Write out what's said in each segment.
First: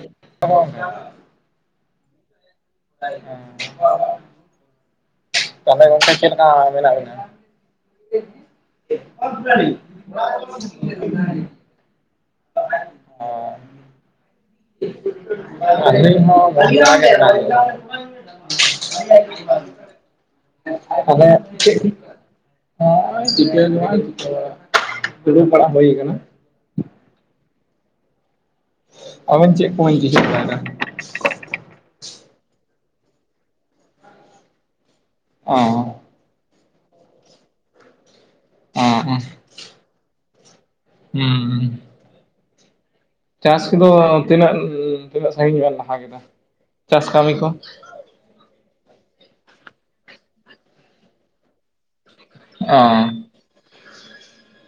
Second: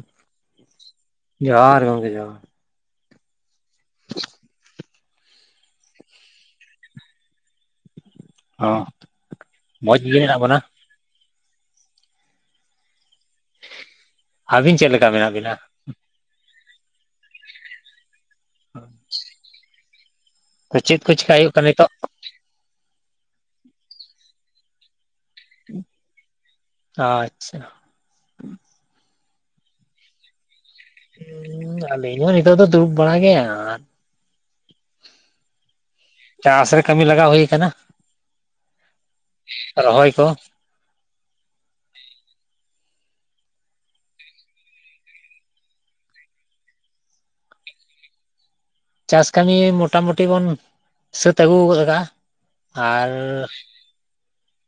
[unintelligible] ᱡᱚᱦᱟᱨ ᱜᱮ ᱜᱚᱝᱠᱮ ᱡᱚᱦᱟᱨ, [unintelligible] ᱛᱟᱦᱞᱮ ᱜᱚᱝᱠᱮ ᱪᱮᱜ ᱞᱮᱠᱟ ᱢᱮᱱᱟᱜ ᱵᱮᱱᱟ? ᱚ ᱢᱚᱸᱡᱽ ᱜᱮ ᱢᱮᱱᱟᱜ ᱵᱚᱱᱟ [inaudible] [inaudible] ᱟᱵᱤᱱ ᱪᱮᱜ ᱞᱮᱠᱟ ᱢᱮᱱᱟᱜ ᱵᱤᱱᱟ? [unintelligible] ᱟᱞᱤᱧ ᱦᱚᱸ [unintelligible] ᱛᱚ ᱪᱮᱫ ᱠᱚ ᱪᱮᱠᱟ ᱦᱩᱭᱩᱜ ᱠᱟᱱᱟ ᱱᱤᱛᱚᱜ [unintelligible] [unintelligible] ᱫᱲᱩᱵ ᱵᱟᱲᱟ ᱦᱩᱭ ᱠᱟᱱᱟ᱾ ᱟᱪᱪᱷᱟ᱾ ᱟᱵᱮᱱ ᱪᱮᱜ ᱠᱚᱵᱮᱱ [unintelligible] ᱩᱸ ᱟᱹᱞᱤᱧ ᱦᱚᱸ ᱱᱤᱛᱚᱜ ᱫᱚ ᱫᱩᱲᱩᱵ ᱵᱟᱲᱟ ᱜᱮ᱾ ᱟᱨ ᱚᱸ ᱪᱟᱥ ᱨᱮ ᱠᱟᱹᱢᱤ ᱞᱟᱜᱟᱣ ᱦᱩᱭ ᱠᱟᱱᱟ᱾ ᱚᱸ ᱚᱸ ᱨᱚᱦᱚᱭ ᱠᱚ᱾ ᱦᱩᱸ ᱪᱟᱥ ᱠᱚᱫᱚ ᱛᱤᱱᱟᱹᱜ ᱛᱤᱱᱟᱹᱜ ᱥᱟᱺᱜᱤᱧ ᱵᱤᱱ ᱞᱟᱦᱟ ᱠᱮᱫᱟ ᱪᱟᱥ ᱠᱟᱹᱢᱤ ᱠᱚ? ᱪᱟᱥ ᱠᱟᱹᱢᱤ ᱢᱚᱴᱟ ᱢᱩᱴᱤ ᱵᱚᱱ ᱥᱟᱹᱛ ᱟᱹᱜᱩ ᱜᱚᱫ ᱟᱠᱟᱫᱟ᱾ ᱚ ᱟᱨ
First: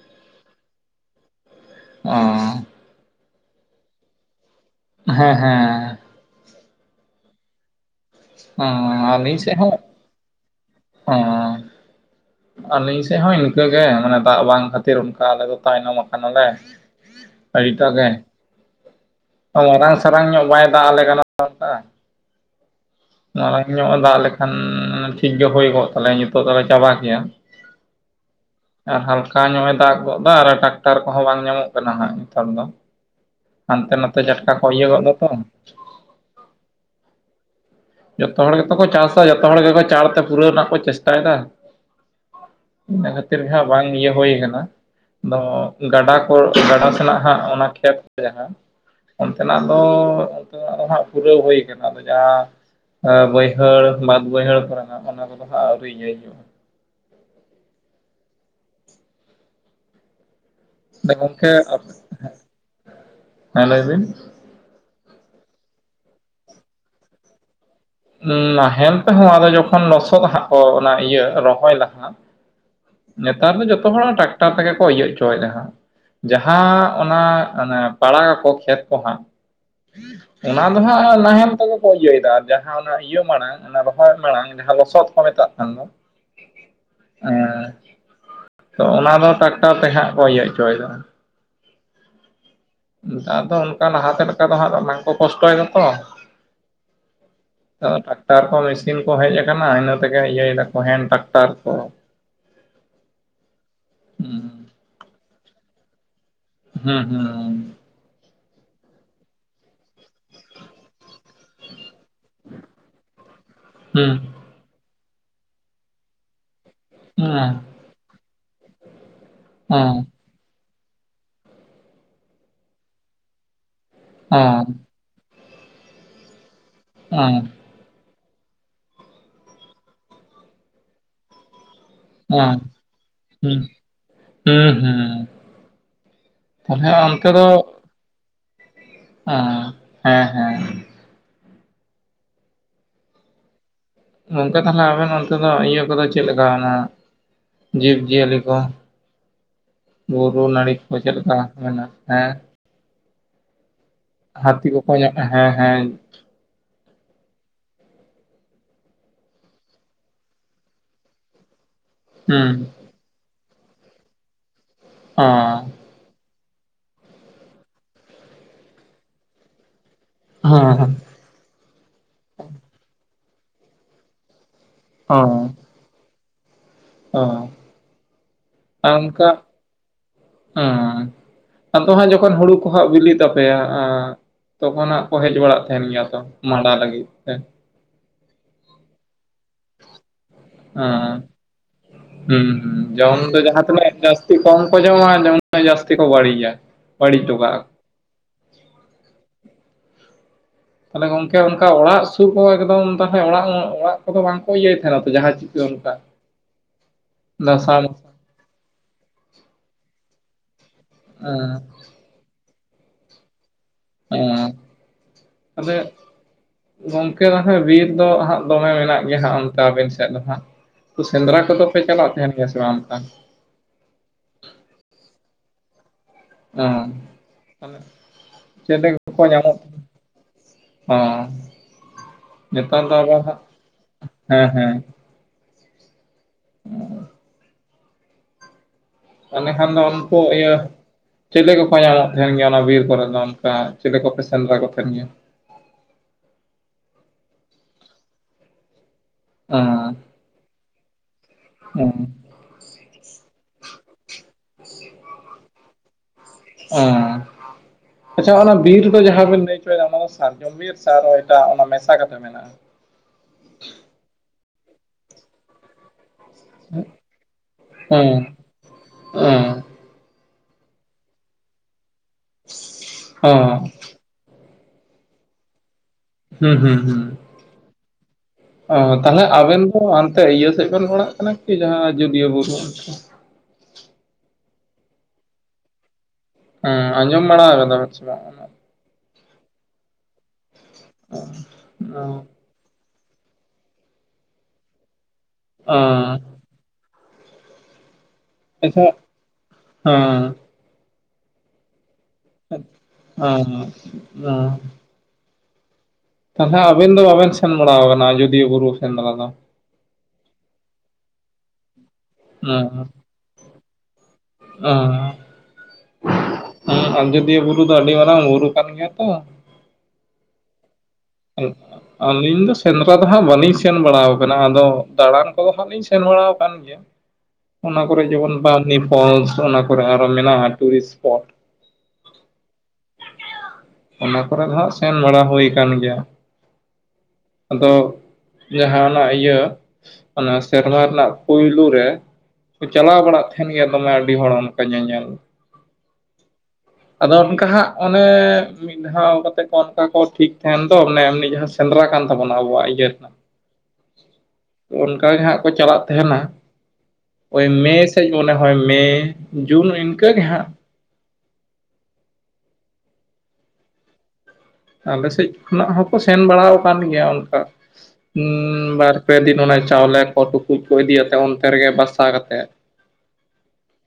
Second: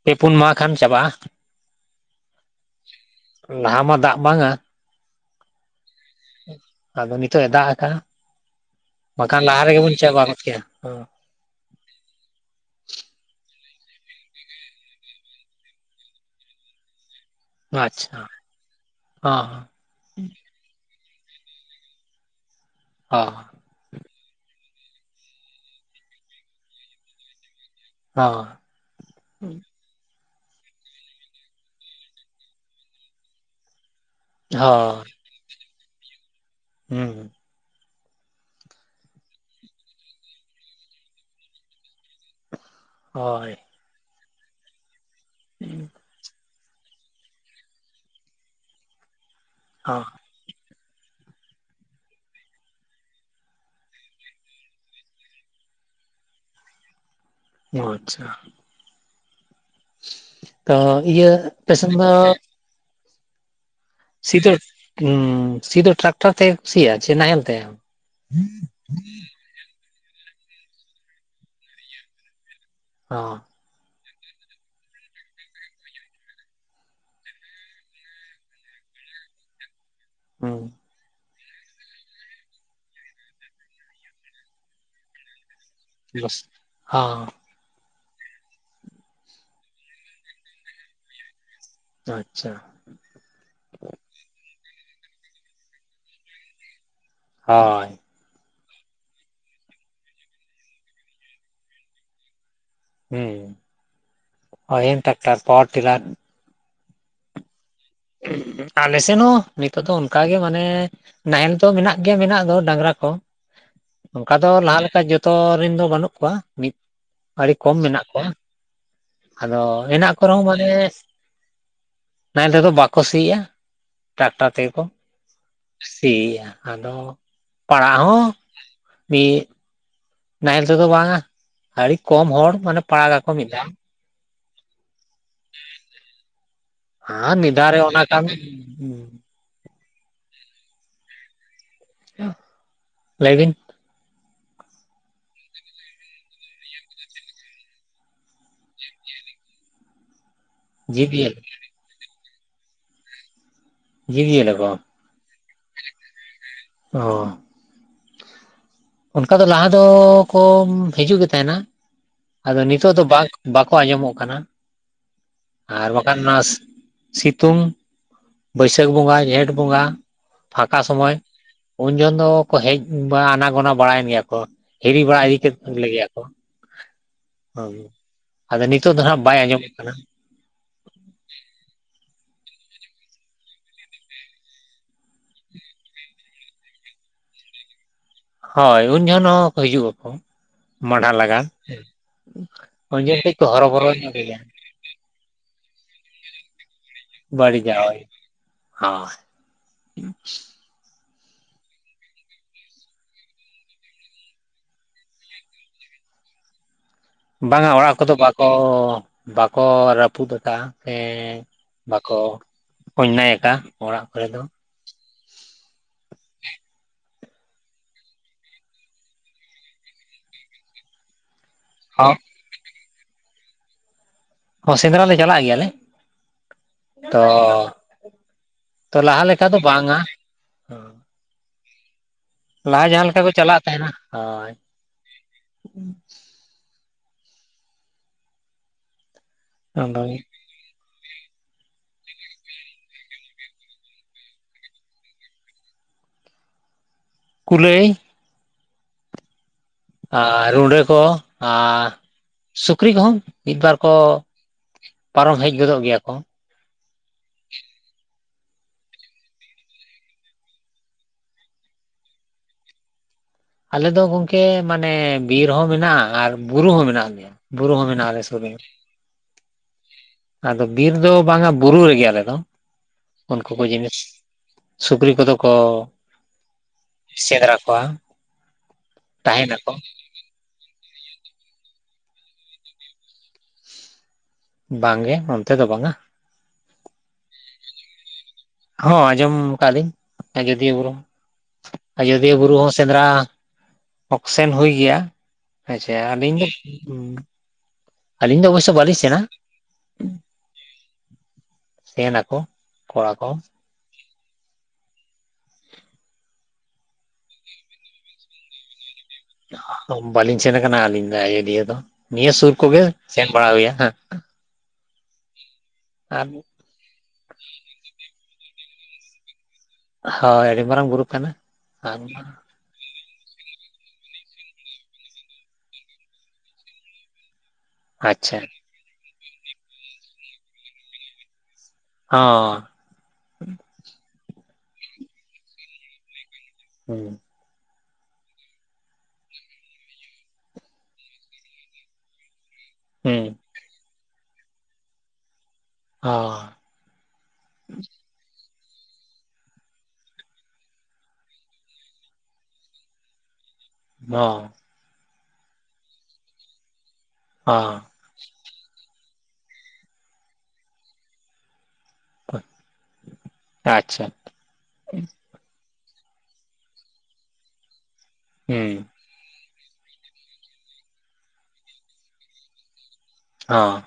ᱯᱮ ᱯᱩᱱ ᱢᱟᱦᱟ ᱠᱷᱟᱱ ᱪᱟᱵᱟᱜᱼᱟ᱾ ᱚᱸ ᱞᱟᱦᱟ ᱢᱟ ᱫᱟᱜ ᱵᱟᱝᱟ᱾ ᱦᱮᱸ ᱦᱮᱸ᱾ ᱟᱫᱚ ᱱᱤᱛᱚᱜ ᱮ ᱫᱟᱜ ᱠᱟᱜᱼᱟ ᱚ ᱵᱟᱠᱷᱟᱱ ᱞᱟᱦᱟ ᱨᱮᱜᱮ ᱵᱚᱱ ᱪᱮᱵᱟ ᱜᱚᱫ ᱠᱮᱭᱟ᱾ ᱚᱸ ᱟᱹᱞᱤᱧ ᱥᱮᱜ ᱦᱚᱸ ᱤᱱᱠᱟᱹᱜ ᱜᱮ ᱢᱟᱱᱮ ᱫᱟᱜ ᱵᱟᱝ ᱠᱷᱟᱹᱛᱤᱨ ᱚᱱᱠᱟ ᱟᱞᱮ ᱫᱚ ᱛᱟᱭᱱᱚᱢ ᱠᱟᱱᱟᱞᱮ᱾ ᱟᱹᱰᱤ ᱴᱟ ᱨᱮ ᱟᱪᱪᱷᱟ ᱦᱚᱸ [unintelligible] ᱥᱟᱨᱟᱝ ᱧᱚᱜ ᱵᱟᱭ ᱫᱟᱜ ᱟᱞᱮ ᱠᱟᱱᱟ [unintelligible] [unintelligible] ᱧᱚᱜ ᱮ ᱫᱟᱜ ᱞᱮᱠᱷᱟᱱ ᱴᱷᱤᱠ ᱜᱮ ᱦᱩᱭ ᱠᱚᱜ ᱛᱟᱞᱮᱭᱟ ᱱᱤᱛᱚᱜ ᱫᱚᱞᱮ ᱪᱟᱵᱟ ᱠᱮᱭᱟ᱾ ᱟᱨ ᱦᱟᱞᱠᱟ ᱧᱚᱜ ᱮ ᱫᱟᱜ ᱜᱚᱜ ᱜᱚᱜᱫᱟ ᱟᱨ ᱴᱟᱠᱴᱟᱨ ᱠᱚᱦᱚᱸ ᱵᱟᱝ ᱧᱟᱢᱚᱜ ᱠᱟᱱᱟ ᱦᱟᱸᱜ ᱧᱮᱛᱟᱨ ᱫᱚ᱾ ᱦᱟᱱᱛᱮ ᱱᱟᱛᱮ ᱪᱟᱴᱠᱟ ᱠᱚ ᱤᱭᱟᱹ ᱦᱚᱸ ᱜᱚᱫ ᱫᱟᱛᱚ᱾ ᱦᱩᱸ ᱦᱩᱸ᱾ ᱡᱚᱛᱚ ᱦᱚᱲ ᱜᱮᱛᱚ ᱠᱚ ᱪᱟᱥᱟ ᱡᱚᱛᱚ ᱦᱚᱲ ᱜᱮᱠᱚ ᱪᱟᱲ ᱛᱮ ᱯᱩᱨᱟᱹᱣ ᱨᱮᱱᱟᱜ ᱠᱚ ᱪᱮᱥᱴᱟᱭᱫᱟ᱾ ᱤᱱᱟᱹ ᱠᱷᱟᱹᱛᱤᱨ ᱜᱮ ᱦᱳᱭ ᱦᱟᱸᱜ ᱵᱟᱝ ᱤᱭᱟᱹ ᱦᱳᱭ ᱠᱟᱱᱟ᱾ ᱫᱚ ᱜᱟᱰᱟ ᱠᱚ ᱜᱟᱰᱟ ᱥᱮᱱᱟᱜ ᱦᱟᱸᱜ ᱚᱱᱟ ᱠᱷᱮᱛ ᱠᱚ ᱡᱟᱦᱟᱸ ᱚᱱᱛᱮᱱᱟᱜ ᱫᱚ ᱦᱚᱸ [unintelligible] ᱯᱩᱨᱟᱹᱣ ᱦᱩᱭ ᱠᱟᱱᱟ ᱟᱫᱚ ᱡᱟᱦᱟᱸ ᱮ ᱵᱟᱹᱭᱦᱟᱹᱲ ᱵᱟᱫ ᱵᱟᱹᱭᱦᱟᱹᱲ ᱠᱚᱨᱮᱱᱟᱜ ᱚᱱᱟ ᱠᱚᱫᱚ ᱦᱟᱸᱜ ᱟᱹᱣᱨᱤ [unintelligible] ᱚ ᱟᱪᱪᱷᱟ᱾ ᱛᱚ [inaudible] ᱤᱭᱟᱹ ᱜᱚᱝᱠᱮ ᱟᱯᱮ ᱥᱮᱱ ᱫᱚ ᱦᱮᱸ ᱞᱟᱹᱭ ᱵᱤᱱ᱾ ᱥᱤᱫᱚ ᱩᱸ ᱥᱤᱫᱚ ᱴᱨᱟᱠᱴᱟᱨ ᱛᱮᱜᱮ ᱠᱩ ᱥᱤᱭᱟ ᱪᱮ ᱱᱟᱦᱮᱞ ᱛᱮ? ᱱᱟᱦᱮᱞ ᱛᱮᱦᱚᱸ ᱟᱫᱚ ᱡᱚᱠᱷᱚᱱ ᱞᱚᱥᱚᱜ ᱦᱟᱸᱜ ᱠᱚ ᱚᱱᱟ ᱤᱭᱟᱹ ᱨᱚᱦᱚᱭ ᱞᱟᱦᱟ᱾ ᱦᱚᱸ ᱧᱮᱛᱟᱨ ᱫᱚ ᱡᱚᱛᱚ ᱦᱚᱲᱟᱜ ᱴᱟᱠᱴᱟᱨ ᱛᱮᱜᱮ ᱠᱚ ᱤᱭᱟᱹ ᱚᱪᱚᱭᱫᱟ ᱦᱟᱸᱜ᱾ ᱡᱟᱦᱟᱸ ᱚᱱᱟ ᱚᱱᱮ ᱯᱟᱲᱟ ᱠᱚ ᱠᱷᱮᱛ ᱠᱚ ᱦᱟᱸᱜ ᱚᱱᱟ ᱦᱩᱸ ᱫᱚ ᱦᱟᱸᱜ ᱱᱟᱦᱮᱞ ᱛᱮᱜᱮ ᱠᱚ ᱤᱭᱟᱹᱭᱫᱟ ᱟᱨ ᱡᱟ ᱡᱟᱦᱟᱸ ᱚᱱᱟ ᱤᱭᱟᱹ ᱢᱟᱲᱟᱝ ᱚᱱᱟ ᱨᱚᱦᱚᱭ ᱢᱟᱲᱟᱝ ᱡᱟᱦᱟᱸ ᱞᱚᱥᱚᱫ ᱠᱚ ᱢᱮᱛᱟᱜ ᱠᱟᱱ ᱫᱚ ᱵᱚᱥ ᱦᱚᱸ ᱮᱸ ᱛᱚ ᱚᱱᱟ ᱫᱚ ᱴᱟᱠᱴᱟᱨ ᱛᱮ ᱦᱟᱸᱜ ᱠᱚ ᱤᱭᱟᱹ ᱚᱪᱚᱭᱫᱟ᱾ ᱟᱪᱪᱷᱟ᱾ ᱱᱮᱛᱟᱨ ᱫᱚ ᱚᱱᱠᱟ ᱞᱟᱦᱟᱛᱮ ᱞᱮᱠᱟ ᱫᱚ ᱦᱟᱸᱜ ᱵᱟᱝᱠᱚ ᱠᱚᱥᱴᱚᱭᱫᱟ ᱛᱚ᱾ ᱦᱳᱭ [inaudible] ᱴᱟᱨ ᱠᱚ, ᱢᱮᱥᱤᱱ ᱠᱚ ᱦᱮᱡ ᱟᱠᱟᱱᱟ ᱤᱱᱟᱹ ᱛᱮᱜᱮ ᱤᱭᱟᱹᱭᱫᱟ ᱠᱚ ᱦᱮᱱ ᱴᱟᱠᱴᱟᱨ ᱠᱚ᱾ ᱦᱩᱸ ᱦᱩᱸ ᱟᱭᱤᱱ ᱴᱟᱠᱴᱟᱨ ᱯᱟᱣᱟ ᱴᱮᱞᱟᱨ ᱦᱩᱸ ᱦᱩᱸ᱾ ᱟᱞᱮ ᱥᱮᱱ ᱦᱚᱸ ᱱᱤᱛᱚᱜ ᱫᱚ ᱚᱱᱠᱟᱜᱮ ᱢᱟᱱᱮ ᱱᱟᱦᱮᱞ ᱫᱚ ᱢᱮᱱᱟᱜ ᱜᱮᱭᱟ ᱢᱮᱱᱟᱜ ᱫᱚ ᱰᱟᱝᱨᱟ ᱠᱚ ᱚᱝᱠᱟ ᱫᱚ ᱞᱟᱦᱟ ᱞᱮᱠᱟ ᱡᱚᱛᱚ ᱨᱮᱱ ᱫᱚ ᱵᱟᱹᱱᱩᱜ ᱠᱚᱣᱟ ᱢᱤᱫ ᱦᱩᱸ ᱟᱹᱰᱤ ᱠᱚᱢ ᱢᱮᱱᱟᱜ ᱠᱚᱣᱟ᱾ ᱟᱫᱚ ᱦᱩᱸ ᱦᱮᱱᱟᱜ ᱠᱚᱨᱮ ᱦᱚᱸ ᱢᱟᱱᱮ ᱱᱟᱦᱞᱮ ᱛᱮᱫᱚ ᱵᱟᱠ ᱠᱚ ᱥᱤᱭᱟ ᱴᱟᱠᱴᱟᱨ ᱦᱩᱸ ᱛᱮᱜᱮ ᱠᱚ ᱥᱤᱭᱟ ᱟᱫᱚ ᱦᱩᱸ ᱯᱟᱲᱟ ᱦᱚᱸ ᱢᱤᱜ ᱱᱟᱦᱮᱞ ᱛᱮᱫᱚ ᱵᱟᱝᱟ ᱟᱹᱰᱤ ᱠᱚᱢ ᱦᱚᱲ ᱢᱟᱱᱮ ᱯᱟᱲᱟᱜᱟᱠᱚ ᱢᱤᱜ ᱫᱷᱟᱣ᱾ ᱦᱩᱸ ᱦᱩᱸ ᱛᱟᱦᱞᱮ ᱚᱱᱛᱮ ᱫᱚ [unintelligible] ᱩᱸ ᱟᱸ ᱦᱮᱸ ᱦᱮᱸ᱾ [inaudible] ᱞᱟᱹᱭ ᱵᱤᱱ᱾ ᱜᱚᱝᱠᱮ ᱛᱟᱦᱞᱮ ᱟᱵᱮᱱ ᱚᱱᱛᱮ ᱫᱚ ᱤᱭᱟᱹ ᱠᱚᱫᱚ ᱪᱮᱫ ᱞᱮᱠᱟ? ᱚᱱᱟ ᱡᱤᱵᱽᱼᱡᱤᱭᱟᱹᱞᱤ ᱠᱚ, ᱵᱩᱨᱩ ᱱᱟᱹᱲᱤ ᱠᱚ ᱪᱮᱜ ᱞᱮᱠᱟ ᱡᱤᱵᱽᱼᱡᱤᱭᱟᱹᱞᱤ ᱢᱮᱱᱟ ᱦᱮᱸ ᱡᱤᱵᱽᱼᱡᱤᱭᱟᱹᱞᱤ ᱦᱟᱹᱛᱤ ᱠᱚ ᱠᱚᱠᱚ ᱧᱟᱢ ᱦᱮᱸ ᱦᱮᱸ᱾ ᱚ ᱚᱱᱠᱟ ᱫᱚ ᱞᱟᱦᱟ ᱫᱚ ᱠᱚ ᱦᱤᱡᱩᱜ ᱜᱮ ᱛᱟᱦᱮᱱᱟ᱾ ᱦᱩᱸ ᱟᱫᱚ ᱱᱤ ᱛᱚᱜ ᱫᱚ ᱵᱟᱝᱠ ᱵᱟᱠᱚ ᱟᱸᱡᱚᱢᱚᱜ ᱠᱟᱱᱟ᱾ ᱚᱸ ᱟᱨ ᱵᱟᱠᱷᱟᱱ ᱱᱟᱥ ᱥᱤᱛᱩᱝ ᱵᱟᱹᱭᱥᱟᱹᱠ ᱵᱚᱸᱜᱟ, ᱡᱷᱮᱸᱴ ᱵᱚᱸᱜᱟ ᱯᱷᱟᱠᱟ ᱦᱮᱸ ᱥᱚᱢᱚᱭ ᱩᱱ ᱡᱚᱠᱷᱚᱱ ᱫᱚ ᱠᱚ ᱦᱮᱡ ᱵᱟᱸ, ᱟᱱᱟ-ᱜᱚᱱᱟ ᱵᱟᱲᱟᱭᱮᱱ ᱜᱮᱭᱟ ᱠᱚ᱾ ᱦᱤᱨᱤ ᱵᱟᱲᱟ ᱤᱫᱤ ᱠᱮᱫ ᱞᱮ ᱜᱮᱭᱟ ᱠᱚ᱾ ᱚᱸ [inaudible] ᱟᱫᱚ ᱱᱤᱛᱚᱜ ᱫᱚ ᱦᱟᱸᱜ ᱵᱟᱭ ᱟᱸᱡᱚᱢᱚᱜ ᱠᱟᱱᱟ᱾ ᱚᱸ ᱟᱫᱚ ᱦᱟᱸᱜ ᱡᱚᱠᱷᱚᱱ ᱦᱩᱲᱩ ᱠᱚ ᱦᱟᱸᱜ ᱵᱤᱞᱤᱜ ᱛᱟᱯᱮᱭᱟ ᱟᱸ ᱛᱚᱠᱷᱚᱱ ᱦᱟᱸᱜ ᱠᱚ ᱦᱮᱡ ᱵᱟᱲᱟᱜ ᱛᱟᱦᱮᱱ ᱜᱮᱭᱟ ᱛᱚ, ᱢᱟᱸᱰᱟ ᱞᱟᱹᱜᱤᱫ ᱛᱮ᱾ ᱦᱚᱭ ᱩᱱ ᱡᱚᱦᱚᱱ ᱦᱚᱸ ᱦᱤᱡᱩᱜ ᱟᱠᱚ ᱢᱟᱸᱰᱟ ᱚᱸ ᱞᱟᱜᱟ ᱦᱮᱸ᱾ ᱦᱩᱸ ᱦᱩᱸ ᱡᱚᱢ ᱫᱚ ᱡᱟᱦᱟᱸ ᱛᱤᱱᱟᱹᱜ ᱡᱟᱹᱥᱛᱤ [unintelligible] [unintelligible] ᱡᱟᱹᱥᱛᱤ ᱠᱚ ᱵᱟᱹᱲᱤᱡᱟ᱾ ᱵᱟᱹᱲᱤᱡ ᱦᱚᱴᱚ ᱠᱟᱜᱼᱟ ᱠᱚ᱾ ᱵᱟᱹᱲᱤᱡᱟ ᱦᱳᱭ ᱦᱚ᱾ ᱛᱟᱞᱮ ᱜᱚᱝᱠᱮ ᱚᱱᱠᱟ ᱚᱲᱟᱜ ᱥᱩᱨ ᱠᱚ, ᱮᱠᱫᱚᱢ ᱛᱟᱦᱞᱮ ᱚᱲᱟᱜ ᱚᱲᱟᱜ ᱠᱚᱫᱚ ᱵᱟᱝ ᱠᱚ ᱤᱭᱟᱹᱭ ᱛᱟᱦᱮᱱᱟ ᱛᱚ ᱡᱟᱦᱟᱸ ᱪᱤᱠᱟᱹ ᱚᱱᱠᱟ? [inaudible] ᱵᱟᱝᱟ ᱚᱲᱟᱜ ᱢᱟᱥᱟᱣ ᱠᱚᱫᱚ ᱵᱟᱠᱚ ᱵᱟᱠᱚ ᱨᱟᱹᱯᱩᱫ ᱠᱟᱜᱼᱟ ᱥᱮ ᱚᱸ ᱵᱟᱠᱚ ᱚᱱᱱᱭᱟᱭ ᱠᱟᱜᱼᱟ᱾ ᱚᱸ ᱛᱟᱦᱞᱮ ᱜᱚᱝ [unintelligible] ᱵᱤᱨ ᱫᱚ ᱦᱟᱸᱜ ᱫᱚᱢᱮ ᱢᱮᱱᱟᱜ ᱜᱮᱭᱟ ᱦᱟᱸᱜ ᱚᱱᱛᱮ ᱟᱵᱮᱱ ᱥᱮᱜ ᱫᱚ ᱦᱟᱸᱜ? ᱥᱮᱸᱫᱽᱨᱟ ᱠᱚᱫᱚ ᱯᱮ ᱪᱟᱞᱟᱜ ᱛᱟᱦᱮᱱ ᱜᱮᱭᱟ ᱥᱮ ᱵᱟᱝ ᱚᱝᱠᱟ? ᱦᱚ ᱥᱮᱸᱫᱽᱨᱟ ᱞᱮ ᱪᱟᱞᱟᱜ ᱜᱮᱭᱟᱞᱮ᱾ ᱚ ᱛᱚ, ᱛᱟᱦᱚᱞᱮ ᱛᱚ ᱞᱟᱦᱟ ᱞᱮᱠᱟ ᱫᱚ ᱵᱟᱝᱟ᱾ ᱚᱸ ᱞᱟᱦᱟ ᱡᱟᱦᱟᱸ ᱞᱮᱠᱟ ᱠᱚ ᱪᱟᱞᱟᱜ ᱛᱟᱦᱮᱱᱟ, ᱦᱮᱸ ᱦᱳᱭ᱾ ᱦᱮᱸ ᱮᱸᱱᱮᱠᱷᱟᱱ ᱫᱚ ᱟᱫᱚ ᱩᱱᱠᱩ ᱤᱭᱟᱹ ᱪᱮᱞᱤ ᱠᱚ ᱠᱚ ᱧᱟᱢᱚᱜ ᱛᱟᱦᱮᱱ ᱜᱮᱭᱟ᱾ ᱚᱱᱟ ᱵᱤᱨ ᱠᱚᱨᱮ ᱫᱚ ᱚᱱᱠᱟ ᱪᱮᱫ ᱞᱮᱠᱟᱯᱮ ᱥᱮᱸᱫᱽᱨᱟ ᱠᱚ ᱛᱟᱦᱮᱱ ᱜᱮᱭᱟ? ᱠᱩᱞᱟᱹᱭ, ᱚᱸᱻ᱾ ᱟᱨ ᱨᱩᱸᱰᱟᱹ ᱠᱚ ᱟᱨ ᱥᱩᱠᱨᱤ ᱠᱚᱦᱚᱸ ᱢᱤᱫᱵᱟᱨ ᱠᱚ ᱯᱟᱨᱚᱢ ᱦᱮᱡ ᱜᱚᱫᱚᱜ ᱜᱮᱭᱟ ᱠᱚ᱾ ᱚᱸᱻ ᱟᱪᱪᱷᱟ, ᱚᱱᱟ ᱵᱤᱨ ᱫᱚ ᱡᱟᱦᱟᱸ ᱵᱤᱱ ᱞᱟᱹᱭ ᱦᱚᱪᱚᱭᱮᱫᱟ᱾ ᱚᱱᱟ ᱫᱚ ᱥᱟᱨᱡᱚᱢ ᱵᱤᱨ ᱮᱴᱟᱜ ᱢᱮᱥᱟ ᱠᱟᱛᱮᱜ ᱢᱮᱱᱟᱜᱼᱟ? ᱟᱞᱮ ᱫᱚ ᱜᱚᱝᱠᱮ ᱢᱟᱱᱮ ᱵᱤᱨ ᱦᱚᱸ ᱢᱮᱱᱟᱜᱼᱟ ᱟᱨ ᱵᱩᱨᱩ ᱦᱚᱸ ᱢᱮᱱᱟᱜ ᱜᱮᱭᱟ, ᱵᱩᱨᱩ ᱦᱚᱸ ᱢᱮᱱᱟᱜ ᱟᱞᱮ ᱚᱸ ᱥᱩᱨ ᱨᱮᱜᱮ᱾ ᱚᱸ ᱟᱫᱚ ᱫᱚ ᱵᱟᱨ ᱫᱚ ᱵᱟᱝᱼᱟ᱾ ᱵᱩᱨᱩ ᱨᱮᱜᱮ ᱟᱞᱮ ᱫᱚ᱾ ᱚᱸ ᱩᱱᱠᱩ ᱠᱚ ᱡᱤᱱᱤᱥ ᱥᱩᱠᱨᱤ ᱠᱚᱫᱚ ᱠᱚ ᱦᱩᱸ ᱦᱩᱸ ᱦᱩᱸ ᱥᱮᱸᱫᱽᱨᱟ ᱠᱚᱣᱟ ᱚ ᱛᱟᱦᱞᱮ ᱟᱵᱮᱱ ᱛᱟᱦᱮᱱᱟᱠᱚ ᱫᱚ ᱮ ᱤᱭᱟᱹ ᱥᱮᱫ ᱵᱚᱱ ᱚᱲᱟᱜ ᱠᱟᱱᱟ ᱠᱤ ᱡᱟᱦᱟᱸ ᱟᱡᱚᱫᱤᱭᱟᱹ ᱵᱩᱨᱩ ᱵᱟᱝ ᱜᱮ ᱚᱱᱛᱮ ᱫᱚ ᱵᱟᱝᱼᱟ᱾ ᱦᱚᱸ ᱟᱸᱡᱚᱢ ᱵᱟᱲᱟ ᱟᱠᱟᱫᱟ ᱥᱮ ᱵᱟᱝᱼᱟ? ᱦᱚᱸ ᱟᱸᱡᱚᱢ ᱟᱠᱟᱫᱟ ᱞᱤᱧ ᱟᱹᱡᱚᱫᱤᱭᱟᱹ ᱵᱩᱨᱩ, ᱚᱸ ᱟᱡᱚᱫᱤᱭᱟᱹ ᱵᱩᱨᱩ ᱦᱚᱸ ᱥᱮᱸᱫᱽᱨᱟ ᱚᱠᱥᱮᱱ ᱦᱩᱭ ᱜᱮᱭᱟ᱾ ᱦᱮᱸᱪᱮ ᱚᱸ ᱟᱹᱞᱤᱧ ᱫᱚ ᱟᱹᱞᱤᱧ ᱫᱚ ᱚᱵᱚᱥᱥᱳᱭ ᱟᱪᱪᱷᱟ ᱵᱟᱹᱞᱤᱧ ᱥᱮᱱᱟ ᱦᱮᱸ [unintelligible] ᱠᱚᱲᱟ ᱠᱚ [unintelligible] ᱛᱟᱦᱚᱞᱮ ᱟᱵᱤᱱ ᱫᱚ ᱵᱟᱵᱤᱱ ᱥᱮᱱ ᱵᱟᱲᱟ ᱟᱠᱟᱱᱟ ᱟᱡᱚᱫᱤᱭᱟᱹ ᱵᱩᱨᱩ ᱥᱮᱸᱫᱽᱨᱟ ᱫᱚ᱾ ᱵᱟᱹᱞᱤᱧ ᱥᱮᱱ ᱟᱠᱟᱱᱟ ᱟᱹᱞᱤᱧ ᱫᱚ ᱟᱡᱚᱫᱤᱭᱟᱹ ᱫᱚ ᱱᱤᱭᱟᱹ ᱥᱩᱨ ᱠᱚᱜᱮ ᱥᱮᱱ ᱵᱟᱲᱟ ᱦᱩᱭᱟ ᱦᱮᱸ᱾ ᱚ ᱦᱮᱸ ᱟᱨ ᱟᱡᱚᱫᱤᱭᱟᱹ ᱵᱩᱨᱩ ᱫᱚ ᱟᱹᱰᱤ ᱢᱟᱨᱟᱝ ᱵᱩᱨᱩ ᱠᱟᱱ ᱜᱮᱭᱟ ᱛᱚ᱾ ᱦᱳᱭ ᱟᱹᱰᱤ ᱢᱟᱨᱟᱝ ᱵᱩᱨᱩ ᱠᱟᱱᱟ ᱟᱨ ᱟᱹᱞᱤᱧ ᱫᱚ ᱥᱮᱸᱫᱽᱨᱟ ᱫᱚ ᱦᱟᱸᱜ ᱵᱟᱹᱞᱤᱧ ᱥᱮᱱ ᱵᱟᱲᱟᱣ ᱠᱟᱱᱟ ᱟᱫᱚ ᱫᱟᱬᱟᱱ ᱠᱚᱫᱚ ᱦᱟᱸᱜ ᱞᱤᱧ ᱥᱮᱱ ᱵᱟᱲᱟᱣ ᱟᱠᱟᱱ ᱜᱮᱭᱟ᱾ ᱚᱱᱟ ᱠᱚᱨᱮ ᱡᱮᱢᱚᱱ ᱟᱪᱪᱷᱟ ᱵᱟᱨᱱᱤ ᱯᱷᱚᱞᱥ ᱚᱱᱟ ᱠᱚᱨᱮ ᱟᱨᱦᱚᱸ ᱢᱮᱱᱟᱜᱼᱟ ᱴᱩᱨᱤᱥᱴ ᱯᱷᱚᱞᱥ᱾ ᱦᱚ᱾ ᱚᱱᱟ ᱠᱚᱨᱮ ᱦᱟᱸᱜ ᱥᱮᱱ ᱵᱟᱲᱟ ᱦᱩᱭ ᱟᱠᱟᱱ ᱜᱮᱭᱟ᱾ ᱦᱮᱸ᱾ ᱟᱫᱚ ᱡᱟᱦᱟᱱᱟᱜ ᱤᱭᱟᱹ ᱚᱱᱟ ᱥᱮᱨᱢᱟ ᱨᱮᱱᱟᱜ ᱯᱩᱭᱞᱩ ᱨᱮ᱾ ᱪᱟᱞᱟᱣ ᱦᱩᱸ ᱵᱟᱲᱟᱜ ᱛᱟᱦᱮᱸᱱ ᱜᱮᱭᱟ ᱫᱚᱢᱮ ᱟᱹᱰᱤ ᱦᱚᱲ ᱚᱱᱠᱟ ᱧᱮᱧᱮᱞ᱾ ᱦᱚᱸ ᱟᱫᱚ ᱚᱱᱠᱟ ᱦᱟᱸᱜ ᱚᱱᱮ ᱢᱤᱫ ᱫᱷᱟᱣ ᱠᱟᱛᱮ ᱠᱚ ᱚᱱᱠᱟ ᱠᱚ ᱴᱷᱤᱠ ᱛᱟᱦᱮᱸᱱ᱾ ᱟᱫᱚ ᱚᱱᱮ ᱮᱢᱱᱤ ᱡᱟᱦᱟᱸ ᱥᱮᱸᱫᱽᱨᱟ ᱠᱟᱱ ᱛᱟᱵᱚᱱᱟ ᱟᱵᱚᱣᱟᱜ ᱤᱭᱟᱹ ᱨᱮᱱᱟᱜ᱾ ᱢᱚ ᱚᱱᱠᱟ ᱜᱮ ᱦᱟᱸᱜ ᱠᱚ ᱪᱟᱞᱟᱜ ᱛᱟᱦᱮᱸᱱᱟ ᱳᱭ ᱢᱮᱥ ᱦᱚᱸ ᱢᱚᱱᱮ ᱦᱚᱭ ᱢᱮ ᱡᱩᱱ ᱤᱱᱠᱟᱹ ᱜᱮ ᱦᱟᱸᱜ᱾ [unintelligible] ᱟᱪᱪᱷᱟ ᱟᱞᱮ ᱥᱮᱫ ᱠᱷᱚᱱᱟᱜ ᱦᱚᱸᱠᱚ ᱥᱮᱱ ᱵᱟᱲᱟ ᱟᱠᱟᱱ ᱜᱮᱭᱟ ᱚᱱᱠᱟ ᱦᱩᱸ ᱵᱟᱨ ᱯᱮ ᱫᱤᱱ ᱚᱱᱮ ᱪᱟᱣᱞᱮ ᱠᱚ ᱴᱩᱠᱩᱡ ᱠᱚ ᱤᱫᱤᱭᱟᱛᱮ ᱚᱱᱛᱮ ᱨᱮᱜᱮ ᱵᱟᱥᱟ ᱠᱟᱛᱮ᱾ ᱚ᱾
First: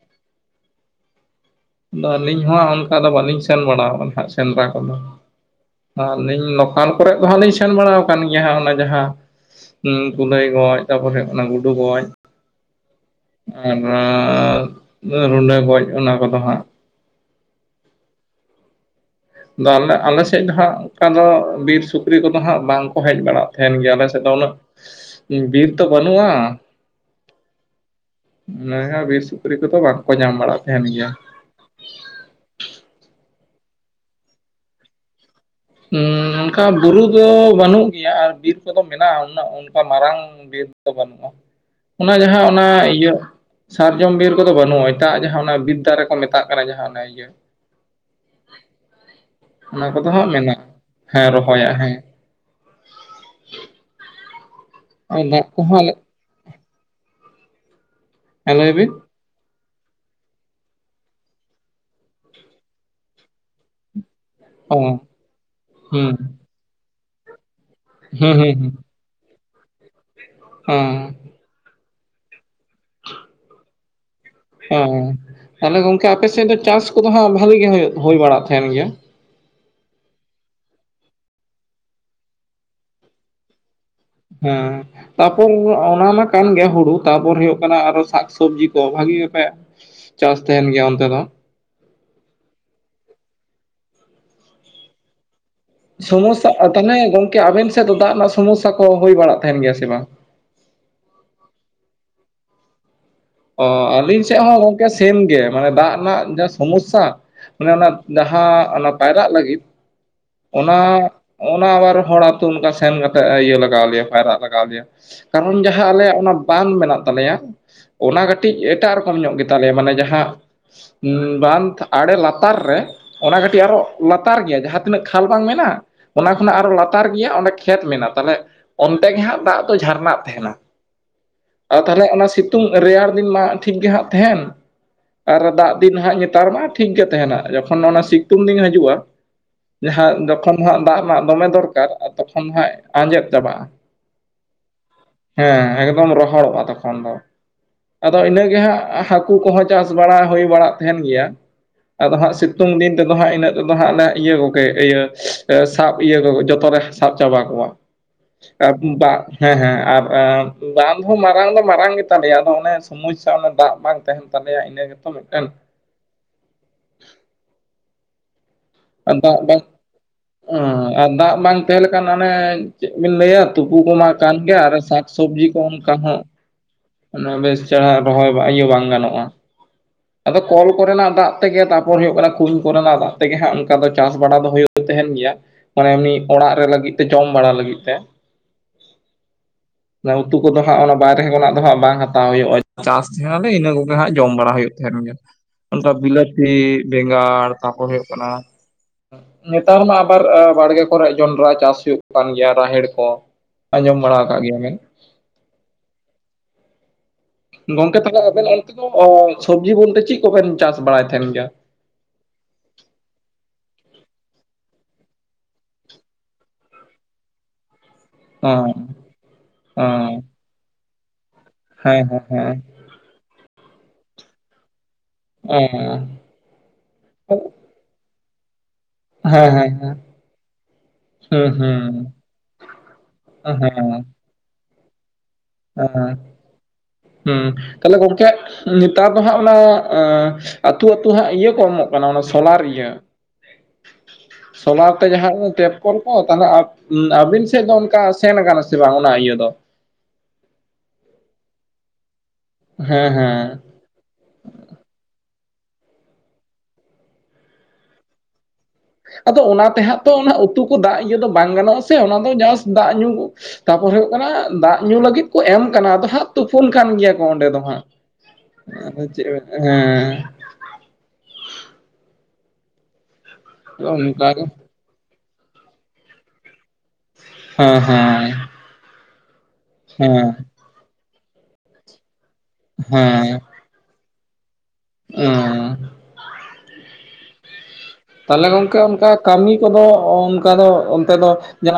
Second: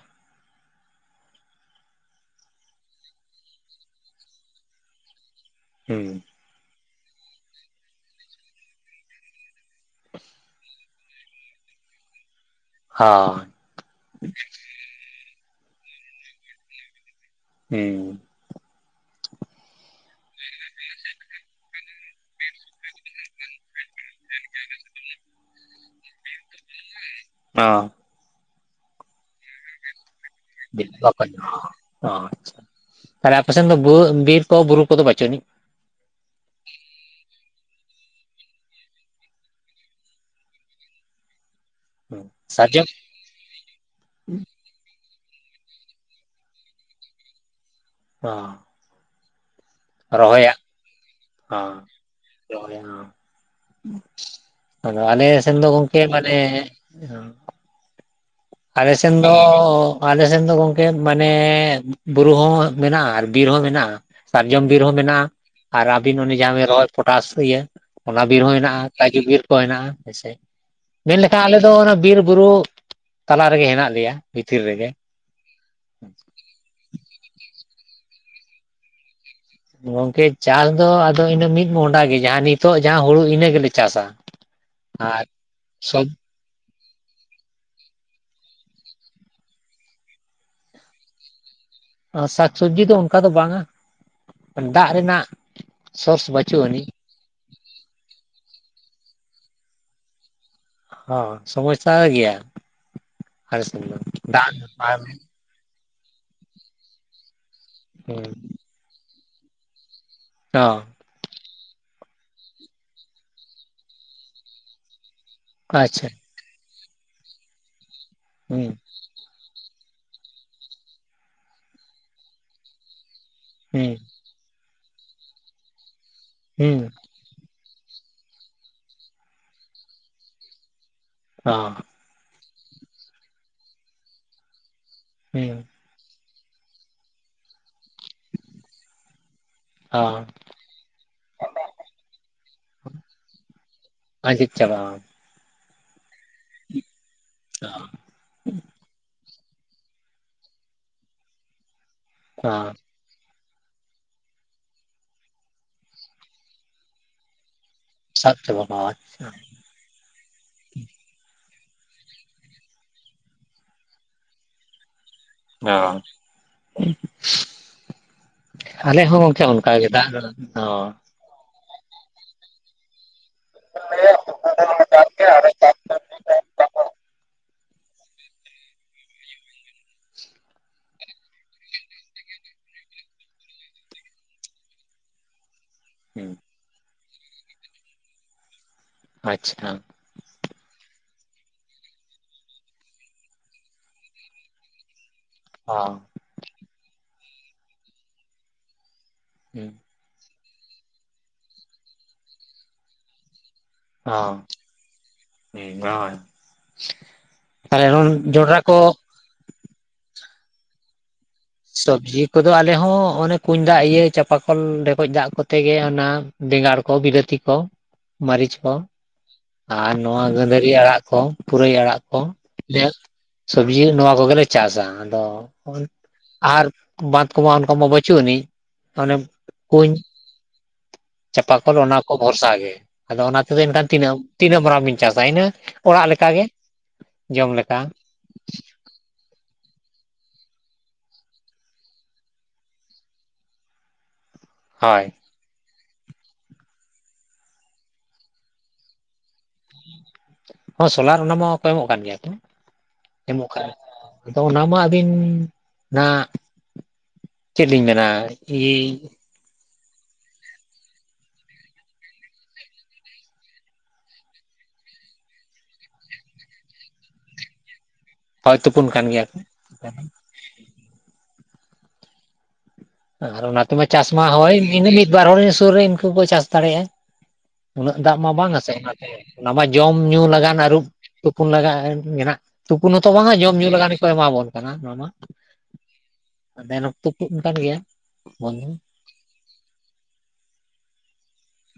ᱟᱫᱚ ᱟᱹᱞᱤᱧ ᱦᱚᱸ ᱚᱱᱠᱟ ᱫᱚ ᱵᱟᱹᱞᱤᱧ ᱥᱮᱱ ᱵᱟᱲᱟ ᱟᱠᱟᱱᱟ ᱥᱮᱸᱫᱽᱨᱟ ᱠᱚᱫᱚ᱾ ᱦᱩᱸ ᱟᱹᱞᱤᱧ ᱞᱚᱠᱟᱞ ᱠᱚᱨᱮ ᱫᱚ ᱦᱟᱸᱜ ᱞᱤᱧ ᱥᱮᱱ ᱵᱟᱲᱟᱣ ᱠᱟᱱ ᱜᱮᱭᱟ ᱦᱟᱸᱜ ᱚᱱᱟ ᱡᱟᱦᱟᱸ ᱩᱸ ᱠᱩᱞᱟᱹᱭ ᱜᱚᱡ ᱛᱟᱯᱚᱨᱮ ᱦᱩᱭᱩᱜ ᱠᱟᱱᱟ ᱜᱩᱰᱩ ᱜᱚᱡ᱾ ᱦᱚᱸ ᱟᱨᱟᱸ ᱨᱩᱸᱰᱟᱹ ᱜᱚᱡ ᱚᱱᱟ ᱠᱚᱫᱚ ᱦᱟᱸᱜ᱾ ᱦᱩᱸ ᱫᱚ ᱟᱞᱮ ᱟᱞᱮ ᱥᱮᱜ ᱫᱚ ᱦᱟᱸᱜ ᱚᱝᱠᱟ ᱫᱚ ᱵᱤᱨ ᱥᱩᱠᱨᱤ ᱠᱚᱫᱚ ᱦᱟᱸᱜ ᱵᱟᱝᱠᱚ ᱦᱮᱡ ᱵᱟᱲᱟᱜ ᱛᱟᱦᱮᱱ ᱜᱮᱭᱟ ᱟᱞᱮ ᱥᱮᱜ ᱫᱚ ᱩᱱᱟᱹᱜ ᱵᱤᱨ ᱛᱚ ᱵᱟᱹᱱᱩᱜᱼᱟ᱾ ᱚᱸ ᱚᱱᱟ ᱜᱮ ᱵᱤᱨ ᱥᱩᱠᱨᱤ ᱠᱚᱫᱚ ᱵᱟᱝᱠᱚ ᱧᱟᱢ ᱵᱟᱲᱟᱜᱼᱟ᱾ [unintelligible] ᱚ ᱟᱪᱪᱷᱟ ᱟᱨ ᱟᱯᱮ ᱥᱮᱱ ᱫᱚ ᱵᱩ ᱵᱤᱨ ᱠᱚ ᱵᱩᱨᱩ ᱠᱚᱫᱚ ᱵᱟᱹᱪᱩᱜ ᱟᱹᱱᱤᱡ? ᱩᱸ ᱚᱝᱠᱟ ᱵᱩᱨᱩ ᱫᱚ ᱵᱟᱹᱱᱩᱜ ᱜᱮᱭᱟ, ᱟᱨ ᱵᱤᱨ ᱠᱚᱫᱚ ᱢᱮᱱᱟᱜᱼᱟ ᱩᱱᱟᱹᱜ ᱚᱱᱠᱟ ᱢᱟᱨᱟᱝ ᱵᱤᱨ ᱫᱚ ᱵᱟᱹᱱᱩᱜᱼᱟ, ᱚᱱᱟ ᱡᱟᱦᱟᱸ ᱚᱱᱟ ᱥᱟᱨᱡᱚᱢ ᱤᱭᱟᱹ ᱥᱟᱨᱡᱚᱢ ᱵᱤᱨ ᱠᱚᱫᱚ ᱵᱟᱹᱱᱩᱜᱼᱟ ᱮᱴᱟᱜᱼᱟᱜ ᱡᱟᱦᱟᱸ ᱚᱱᱟ ᱵᱤᱫᱽ ᱫᱟᱨᱮ ᱠᱚ ᱢᱮᱛᱟᱜ ᱠᱟᱱᱟ ᱡᱟᱦᱟᱸ ᱚᱱᱟ ᱤᱭᱟᱹ ᱚ ᱚᱱᱟ ᱠᱚᱫᱚ ᱦᱟᱸ ᱨᱚᱦᱚᱭᱟᱜ ᱢᱮᱱᱟᱜ ᱚ [unintelligible] ᱟᱫᱚ ᱟᱨ ᱟᱞᱮ ᱫᱟᱜ ᱥᱮᱱ ᱫᱚ ᱠᱚᱦᱚᱸ ᱟᱞᱮ ᱜᱚᱝᱠᱮ ᱢᱟᱱᱮ ᱦᱮᱸ ᱞᱟᱹᱭ ᱵᱤᱱ ᱟᱞᱮ ᱥᱮᱱ ᱫᱚ ᱟᱞᱮ ᱥᱮᱱ ᱫᱚ ᱜᱚᱝᱠᱮ ᱢᱟᱱᱮ ᱵᱩᱨᱩ ᱦᱚᱸ ᱢᱮᱱᱟᱜᱼᱟ ᱟᱨ ᱵᱤᱨ ᱦᱚᱸ ᱢᱮᱱᱟᱜᱼᱟ᱾ ᱥᱟᱨᱡᱚᱢ ᱚ ᱵᱤᱨ ᱦᱚᱸ ᱦᱩᱸ ᱢᱮᱱᱟᱜᱼᱟ, ᱟᱨ ᱦᱩᱸ ᱟᱵᱤᱱ ᱚᱱᱮ ᱡᱟᱦᱟᱸ ᱵᱤᱱ ᱨᱚᱦᱚᱭ ᱯᱚᱴᱟᱥ ᱤᱭᱟᱹ ᱚᱱᱟ ᱦᱩᱸ ᱦᱩᱸ ᱵᱤᱨ ᱦᱚᱸ ᱦᱮᱱᱟᱜᱼᱟ᱾ ᱠᱟᱹᱡᱩ ᱵᱤᱨ ᱠᱚ ᱦᱮᱱᱟᱜᱼᱟ ᱦᱮᱸᱥᱮ ᱦᱮᱸ ᱢᱮᱱᱞᱮᱠᱷᱟᱡ ᱟᱞᱮ ᱫᱚ ᱚᱱᱟ ᱵᱤᱨ ᱵᱩᱨᱩ ᱛᱟᱞᱟ ᱨᱮᱜᱮ ᱦᱮᱱᱟᱜ ᱞᱮᱭᱟ᱾ ᱵᱷᱤᱛᱤᱨ ᱚ ᱨᱮᱜᱮ ᱛᱟᱦᱞᱮ ᱜᱚᱝᱠᱮ ᱟᱯᱮ ᱥᱮᱫ ᱫᱚ ᱪᱟᱥ ᱠᱚᱫᱚ ᱦᱟᱸᱜ ᱵᱷᱟᱞᱤ ᱜᱮ ᱦᱩᱭᱩᱜ ᱦᱩᱭ ᱵᱟᱲᱟᱜ ᱛᱟᱦᱮᱸᱱ ᱜᱮᱭᱟ? ᱜᱚᱝᱠᱮ ᱪᱟᱥ ᱫᱚ ᱟᱫᱚ ᱤᱱᱟᱹ ᱢᱤᱫ ᱢᱚᱦᱚᱰᱟ ᱜᱮ ᱡᱟᱦᱟᱸ ᱱᱤᱛᱚᱜ ᱡᱟᱦᱟᱸ ᱦᱩᱲᱩ ᱤᱱᱟᱹ ᱜᱮᱞᱮ ᱪᱟᱥᱟ᱾ ᱦᱩᱸ ᱟᱨ ᱛᱟᱯᱚᱨ ᱥᱚᱵ ᱚᱱᱟ ᱢᱟ ᱠᱟᱱ ᱜᱮᱭᱟ ᱦᱩᱲᱩ ᱛᱟᱨᱯᱚᱨ ᱦᱩᱭᱩᱜ ᱠᱟᱱᱟ ᱟᱨᱚ ᱥᱟᱠᱥᱚᱵᱽᱡᱤ ᱠᱚ ᱵᱷᱟᱜᱤ ᱜᱮᱯᱮ ᱪᱟᱥ ᱛᱟᱦᱮᱱ ᱜᱮᱭᱟ ᱚᱱᱛᱮ ᱫᱚ᱾ ᱟᱸ ᱥᱟᱠ ᱥᱚᱵᱽᱡᱤ ᱫᱚ ᱚᱝᱠᱟ ᱫᱚ ᱵᱟᱝᱟ, ᱫᱟᱜ ᱨᱮᱱᱟᱜ ᱥᱳᱨᱥ ᱵᱟᱹᱪᱩᱜ ᱥᱚᱢᱚᱥᱥᱟᱜᱼᱟ ᱟᱹᱱᱤᱡ ᱛᱟᱦᱞᱮ ᱜᱚᱝᱠᱮ ᱟᱵᱮᱱ ᱥᱮᱜ ᱫᱚ ᱫᱟᱜ ᱨᱮᱱᱟᱜ ᱥᱚᱢᱚᱥᱥᱟ ᱠᱚ ᱦᱩᱭ ᱵᱟᱲᱟᱜ ᱛᱟᱦᱮᱱ ᱜᱮᱭᱟ ᱥᱮ ᱵᱟᱝ? ᱦᱚ ᱥᱚᱢᱚᱥᱥᱟ ᱜᱮᱭᱟ᱾ ᱟᱞᱮ ᱚ ᱥᱮᱱ ᱫᱚ ᱟᱹᱞᱤᱧ ᱥᱮᱜ ᱫᱟᱜ ᱦᱚᱸ ᱜᱚᱝᱠᱮ ᱟᱨ ᱥᱮᱢ ᱜᱮ ᱢᱟᱱᱮ ᱫᱟᱜ ᱨᱮᱱᱟᱜ ᱡᱟ ᱥᱚᱢᱚᱥᱥᱟ᱾ ᱚᱱᱮ ᱚᱱᱟ ᱦᱩᱸ ᱡᱟᱦᱟᱸ ᱚᱱᱟ ᱯᱟᱭᱨᱟᱜ ᱞᱟᱹᱜᱤᱫ ᱚᱱᱟ ᱦᱚᱸ ᱚᱱᱟ ᱟᱵᱟᱨ ᱦᱚᱲ ᱟᱛᱩ ᱚᱱᱠᱟ ᱥᱮᱱ ᱠᱟᱛᱮᱜ ᱤᱭᱟᱹ ᱞᱟᱜᱟᱣ ᱞᱮᱭᱟ ᱯᱟᱭᱨᱟᱜ ᱞᱟᱜᱟᱣ ᱞᱮᱭᱟ᱾ ᱠᱟᱨᱚᱱ ᱡᱟᱦᱟᱸ ᱟᱪᱪᱷᱟ ᱟᱞᱮᱭᱟᱜ ᱚᱱᱟ ᱵᱟᱱ ᱢᱮᱱᱟᱜ ᱛᱟᱞᱮᱭᱟ ᱚᱱᱟ ᱠᱟᱹᱴᱤᱡ ᱦᱩᱸ ᱮᱴᱟᱜ ᱨᱚᱠᱚᱢ ᱧᱚᱜ ᱜᱮ ᱛᱟᱞᱮᱭᱟ ᱢᱟᱱᱮ ᱡᱟᱦᱟᱸ ᱵᱟᱸᱫᱷ ᱟᱲᱮ ᱞᱟᱛᱟᱨ ᱨᱮ ᱚᱱᱟ ᱠᱟᱹᱴᱤᱡ ᱦᱩᱸ ᱟᱨᱚ ᱞᱟᱛ ᱛᱟᱨ ᱜᱮᱭᱟ ᱡᱟᱦᱟᱸ ᱛᱤᱱᱟᱹᱜ ᱠᱷᱟᱞ ᱵᱟᱝ ᱢᱮᱱᱟᱜ ᱚᱱᱟ ᱠᱷᱚᱱᱟᱜ ᱟᱨᱚ ᱦᱩᱸ ᱞᱟᱛᱟᱨ ᱜᱮᱭᱟ ᱚᱸᱰᱮ ᱠᱷᱮᱛ ᱢᱮᱱᱟᱜ ᱛᱟᱦᱞᱮ ᱚᱱᱛᱮ ᱜᱮ ᱦᱟᱸᱜ ᱫᱟᱜ ᱫᱚ ᱡᱷᱟᱨᱱᱟᱜ ᱛᱟᱦᱮᱱᱟ᱾ ᱦᱚ ᱛᱟᱦᱞᱮ ᱚᱱᱟ ᱥᱤᱛᱩᱝ ᱨᱮᱭᱟᱲ ᱫᱤᱱ ᱢᱟ ᱴᱷᱤᱠ ᱜᱮ ᱦᱟᱸᱜ ᱛᱟᱦᱮᱱ ᱟᱨ ᱦᱩᱸ ᱫᱟᱜ ᱫᱤᱱ ᱦᱟᱸᱜ ᱧᱮᱛᱟᱨ ᱢᱟ ᱴᱷᱤᱠ ᱜᱮ ᱛᱟᱦᱮᱱᱟ ᱡᱚᱠᱷᱚᱱ ᱚᱱᱟ ᱥᱤᱛᱩᱝ ᱫᱤᱱ ᱦᱤᱡᱩᱜᱼᱟ ᱚ ᱡᱟᱦᱟᱸ ᱡᱚᱠᱷᱚᱱ ᱦᱟᱸᱜ ᱫᱟᱜ ᱨᱮᱱᱟᱜ ᱫᱚᱢᱮ ᱫᱚᱨᱠᱟᱨ ᱟ ᱛᱚᱠᱷᱚᱱ ᱦᱟᱸᱜ ᱟᱸᱡᱮᱫ ᱪᱟᱵᱟᱜᱼᱟ᱾ ᱟᱸᱡᱮᱫ ᱪᱟᱵᱟᱜᱼᱟ᱾ ᱦᱮᱸ ᱮᱠᱫᱚᱢ ᱨᱚᱦᱚᱲᱚᱜᱼᱟ ᱛᱚᱠᱷᱚᱱ ᱫᱚ᱾ [inaudible] ᱟᱫᱚ ᱤᱱᱟᱹᱜ ᱜᱮ ᱦᱟᱸᱜ ᱦᱟᱹᱠᱩ ᱠᱚᱦᱚᱸ ᱪᱟᱥ ᱵᱟᱲᱟ ᱦᱩᱭ ᱵᱟᱲᱟᱜ ᱛᱟᱦᱮᱱ ᱜᱮᱭᱟ ᱟᱫᱚ ᱦᱟᱸᱜ ᱚ ᱥᱤᱛᱩᱝ ᱫᱤᱱ ᱛᱮᱫᱚ ᱦᱟᱸᱜ ᱤᱱᱟᱹᱜ ᱛᱮᱫᱚ ᱦᱟᱸᱜ ᱱᱟ ᱤᱭᱟᱹ ᱠᱚᱜᱮ ᱤᱭᱟᱹ ᱥᱟᱵ ᱤᱭᱟᱹ ᱠᱚ ᱡᱚᱛᱚ ᱞᱮ ᱥᱟᱵ ᱪᱟᱵᱟ ᱠᱚᱣᱟ᱾ ᱥᱟᱵ [unintelligible] ᱪᱟᱵᱟ ᱚ ᱦᱮᱸ ᱦᱮᱸ ᱟᱨ ᱵᱟᱸᱫᱷ ᱦᱚᱸ ᱢᱟᱨᱟᱝ ᱫᱚ ᱢᱟᱨᱟᱝ ᱜᱮ, ᱛᱟᱞᱮᱭᱟ ᱟᱫᱚ ᱚᱱᱮ ᱥᱚᱢᱚᱥᱥᱟ ᱚᱱᱮ ᱫᱟᱜ ᱵᱟᱝ ᱛᱟᱦᱮᱱ ᱛᱟᱞᱮᱭᱟ ᱤᱱᱟᱹ ᱜᱮᱛᱚ ᱢᱤᱫᱴᱮᱱ, [unintelligible] ᱟᱞᱮ ᱦᱚᱸ ᱫᱟᱜ ᱜᱚᱝᱠᱮ ᱵᱟᱝ ᱚᱱᱠᱟ ᱜᱮ ᱫᱟᱜ ᱨᱮᱱᱟᱜ ᱫᱚ, ᱦᱮᱸ ᱟᱨ ᱫᱟᱜ ᱵᱟᱝ ᱛᱟᱦᱮᱸ ᱞᱮ ᱠᱷᱟᱱ ᱚᱱᱮ ᱪᱮᱫ ᱵᱤᱱ ᱞᱟᱹᱭᱟ ᱛᱩᱯᱩ ᱠᱚᱢᱟ ᱠᱟᱱ ᱜᱮ ᱟᱨ ᱥᱟᱠ ᱥᱚᱵᱽᱡᱤ ᱠᱚ ᱚᱱᱠᱟ ᱦᱚᱸ, ᱚᱱᱟ ᱵᱮᱥ ᱪᱮᱨᱦᱟ ᱨᱚᱦᱚᱭ ᱤᱭᱟᱹ ᱵᱟᱝ ᱜᱟᱱᱚᱜ-ᱟ᱾ ᱠᱚᱞ ᱠᱚᱨᱮᱱᱟᱜ ᱫᱟᱜ ᱛᱮᱜᱮ ᱛᱟᱨᱯᱚᱨᱮ ᱦᱳᱭᱳᱜ ᱠᱟᱱᱟ ᱠᱩᱧ ᱠᱚᱨᱮᱱᱟᱜ ᱫᱟᱜ ᱛᱮᱜᱮ ᱦᱟᱸᱜ ᱚᱱᱠᱟ ᱫᱚ ᱪᱟᱥ ᱵᱟᱲᱟ ᱫᱚ ᱦᱩᱭᱩᱜ ᱛᱟᱦᱮᱱ ᱜᱮᱭᱟ᱾ ᱢᱟᱱᱮ ᱮᱢᱱᱤ ᱚᱲᱟᱜ ᱨᱮ ᱞᱟᱹᱜᱤᱫ ᱛᱮ ᱡᱚᱢ ᱵᱟᱲᱟ ᱞᱟᱹᱜᱤᱫ ᱛᱮ᱾ ᱟᱪᱪᱷᱟ᱾ ᱩᱛᱩ ᱠᱚᱫᱚ ᱦᱟᱸᱜ ᱚᱱᱟ ᱵᱟᱭᱨᱮ ᱫᱚ ᱦᱟᱸᱜ ᱵᱟᱝ ᱦᱟᱛᱟᱣ ᱦᱩᱭᱩᱜᱼᱟ ᱪᱟᱥ ᱛᱟᱦᱮᱸᱱᱟᱞᱮ ᱤᱱᱟᱹ ᱠᱚᱜᱮ ᱦᱟᱸᱜ ᱡᱚᱢ ᱵᱟᱲᱟ ᱦᱩᱭᱩᱜ ᱛᱟᱦᱮᱱ ᱜᱮᱭᱟ ᱚ ᱚ ᱚᱱᱠᱟ ᱵᱤᱞᱟᱹᱛᱤ ᱵᱮᱸᱜᱟᱲ ᱛᱟᱨᱯᱚᱨ ᱦᱩᱭᱩᱜ ᱠᱟᱱᱟ ᱱᱮᱛᱟᱨ ᱢᱟ ᱟᱵᱟᱨ ᱵᱟᱲᱜᱮ ᱠᱚᱨᱮ ᱡᱚᱱᱰᱨᱟ ᱪᱟᱥ ᱦᱩᱭᱩᱜ ᱠᱟᱱ ᱜᱮᱭᱟ ᱨᱟᱦᱮᱲ ᱠᱚ ᱟᱸᱡᱚᱢ ᱵᱟᱲᱟ ᱟᱠᱟᱫ ᱜᱮᱭᱟ ᱵᱮᱱ ᱾ ᱦᱮᱸ ᱵᱟᱝ [inaudible] ᱜᱚᱝᱠᱮ ᱛᱟᱦᱚᱞᱮ ᱟᱵᱮᱱ ᱚᱱᱛᱮ ᱫᱚ ᱥᱚᱵᱡᱤ ᱵᱚᱞᱛᱮ ᱪᱮᱫ ᱠᱚᱵᱮᱱ ᱪᱟᱥ ᱵᱟᱲᱟᱭ ᱛᱟᱦᱮᱱ ᱜᱮᱭᱟ? ᱥᱚᱵᱽᱡᱤ ᱠᱚᱫᱚ ᱟᱞᱮ ᱦᱚᱸ ᱚᱱᱮ ᱠᱩᱧ ᱫᱟᱜ ᱤᱭᱟᱹ ᱪᱟᱸᱯᱟᱠᱚᱞ ᱰᱷᱮᱠᱚᱡ ᱫᱟᱜ ᱠᱚᱛᱮ ᱜᱮ ᱚᱱᱟ ᱵᱮᱸᱜᱟᱲ ᱠᱚ ᱵᱤᱞᱟᱹᱛᱤ ᱠᱚ, ᱢᱟᱹᱨᱤᱪ ᱠᱚ ᱦᱮᱸ ᱟᱨ ᱦᱮᱸ ᱱᱚᱣᱟ ᱜᱟᱹᱫᱷᱟᱹᱨᱤ ᱟᱲᱟᱜ ᱠᱚ, ᱯᱩᱨᱟᱹᱭ ᱟᱲᱟᱜ ᱦᱮᱸ ᱠᱚ ᱦᱮᱸ ᱦᱮᱸ [inaudible] ᱥᱚᱵᱡᱤ ᱱᱚᱣᱟ ᱠᱚ ᱜᱮᱞᱮ ᱪᱟᱥᱟ ᱟᱫᱚ ᱟᱨ ᱵᱟᱸᱫᱷ ᱠᱚᱢᱟ ᱚᱱᱠᱟ ᱢᱟ ᱵᱟᱹᱪᱩᱜ ᱟᱹᱱᱤᱡ ᱚᱱᱮ ᱦᱮᱸ ᱦᱮᱸ ᱠᱩᱧ ᱦᱮᱸ᱾ ᱦᱩᱸ ᱪᱟᱸᱯᱟᱠᱚᱞ ᱚᱱᱟ ᱦᱩᱸ ᱠᱚ ᱵᱷᱚᱨᱥᱟ ᱜᱮ ᱟᱫᱚ ᱚᱱᱟ ᱦᱮᱸ ᱛᱮᱫᱚ ᱮᱱᱠᱷᱟᱱ ᱛᱤᱱᱟᱹᱜ ᱢᱟᱨᱟᱝ ᱵᱤᱱ ᱪᱟᱥᱟ ᱤᱱᱟᱹ ᱚᱲᱟᱜ ᱦᱮᱸ ᱞᱮᱠᱟᱜᱮ ᱦᱩᱸᱢ ᱡᱚᱢ ᱞᱮᱠᱟ ᱛᱟᱦᱚᱞᱮ ᱜᱚᱝᱠᱮ ᱱᱮᱛᱟᱨ ᱫᱚ ᱦᱟᱸᱜ ᱚᱱᱟ ᱟᱛᱩ ᱟᱛᱩ ᱦᱟᱸᱜ ᱤᱭᱟᱹ ᱠᱚ ᱮᱢᱚᱜ ᱠᱟᱱᱟ ᱦᱟᱜ ᱚᱱᱟ ᱥᱳᱞᱟᱨ ᱤᱭᱟᱹ ᱥᱳᱞᱟᱨᱛᱮ ᱦᱳᱭ ᱡᱟᱦᱟᱸ ᱠᱮᱯ ᱠᱚᱞ ᱠᱚ, ᱛᱟᱦᱚᱞᱮ ᱟᱵᱼ ᱩᱸ ᱟᱵᱤᱱ ᱥᱮᱫ ᱫᱚ ᱚᱱᱠᱟ ᱥᱮᱱ ᱠᱟᱱᱟ ᱥᱮ ᱵᱟᱝ ᱚᱱᱟ ᱤᱭᱟᱹ ᱫᱚ? ᱦᱚᱸ ᱥᱳᱞᱟᱨ ᱚᱱᱟ ᱢᱟᱼᱠᱚ ᱮᱢᱚᱜ ᱠᱟᱱ ᱜᱮᱭᱟ ᱛᱚ, ᱦᱮᱸ ᱦᱮᱸ ᱮᱢᱚᱜ ᱠᱷᱟᱡ ᱟᱫᱚ ᱚᱱᱟᱢᱟ ᱟᱹᱵᱤᱱ ᱱᱟᱜ ᱪᱮᱫ ᱞᱤᱧ ᱢᱮᱱᱟ? ᱤ ᱟᱫᱚ ᱚᱱᱟᱛᱮ ᱦᱟᱸᱜ ᱛᱚ ᱚᱱᱟ ᱩᱛᱩ ᱠᱚ ᱫᱟᱜ ᱤᱭᱟᱹ ᱫᱚ ᱵᱟᱝ ᱜᱟᱱᱚᱜᱼᱟ ᱥᱮ, ᱚᱱᱟ ᱫᱚ ᱡᱟᱥᱴ ᱫᱟᱜ ᱧᱩ ᱛᱟᱯᱚᱨ ᱦᱩᱭᱩᱜ ᱠᱟᱱᱟ ᱫᱟᱜ ᱧᱩ ᱞᱟᱹᱜᱤᱫ ᱠᱚ ᱮᱢ ᱠᱟᱱᱟ, ᱟᱫᱚ ᱦᱟᱸᱜ ᱛᱩᱯᱩᱱ ᱠᱟᱱ ᱜᱮᱭᱟ ᱠᱚ ᱚᱸᱰᱮ ᱫᱚ ᱦᱟᱸᱜ ᱦᱚᱭ ᱛᱩᱯᱩᱱ ᱟᱫᱚ ᱠᱟᱱ ᱜᱮᱭᱟ ᱪᱮᱜ ᱠᱚ [inaudible] ᱦᱮᱸ᱾ ᱟᱨ ᱚᱱᱟ ᱛᱮᱢᱟ ᱪᱟᱥ ᱢᱟ ᱚᱱᱠᱟ ᱜᱮ ᱦᱳᱭ ᱤᱱᱟᱹ ᱢᱤᱫ ᱵᱟᱨ ᱦᱚᱲ ᱥᱩᱨ ᱨᱮ ᱩᱱᱠᱩ ᱠᱚ ᱪᱟᱥ ᱫᱟᱲᱮᱭᱟᱜᱼᱟ ᱦᱮᱸ ᱩᱱᱟᱹᱜ ᱫᱟᱜ ᱢᱟ ᱵᱟᱝ ᱟᱥᱮ, ᱚᱱᱟᱛᱮ ᱚᱱᱟᱢᱟ ᱡᱚᱢ ᱧᱩ ᱦᱮᱸ ᱞᱟᱜᱟᱱ ᱟᱹᱨᱩᱵ ᱛᱩᱯᱩᱱ ᱞᱟᱜᱟᱜ ᱢᱮᱱᱟᱜ ᱛᱩᱯᱩᱱ ᱦᱚᱸᱛᱚ ᱵᱟᱝᱟ ᱦᱮᱸ ᱡᱚᱢ ᱧᱩ ᱞᱟᱜᱟᱱ ᱜᱮᱠᱚ ᱮᱢᱟᱵᱚᱱ ᱠᱟᱱᱟ ᱱᱚᱣᱟ ᱢᱟ ᱦᱮᱸ ᱚ ᱮᱱ ᱦᱚᱸ ᱛᱩᱯᱩᱱ ᱠᱟᱱ ᱜᱮᱭᱟ᱾ ᱛᱟᱦᱚᱞᱮ ᱵᱚᱱ ᱜᱚᱢᱠᱮ ᱚᱱᱠᱟ ᱠᱟᱹᱢᱤ ᱠᱚᱫᱚ ᱚᱱᱠᱟ ᱫᱚ ᱚᱱᱛᱮ ᱫᱚ ᱡᱟ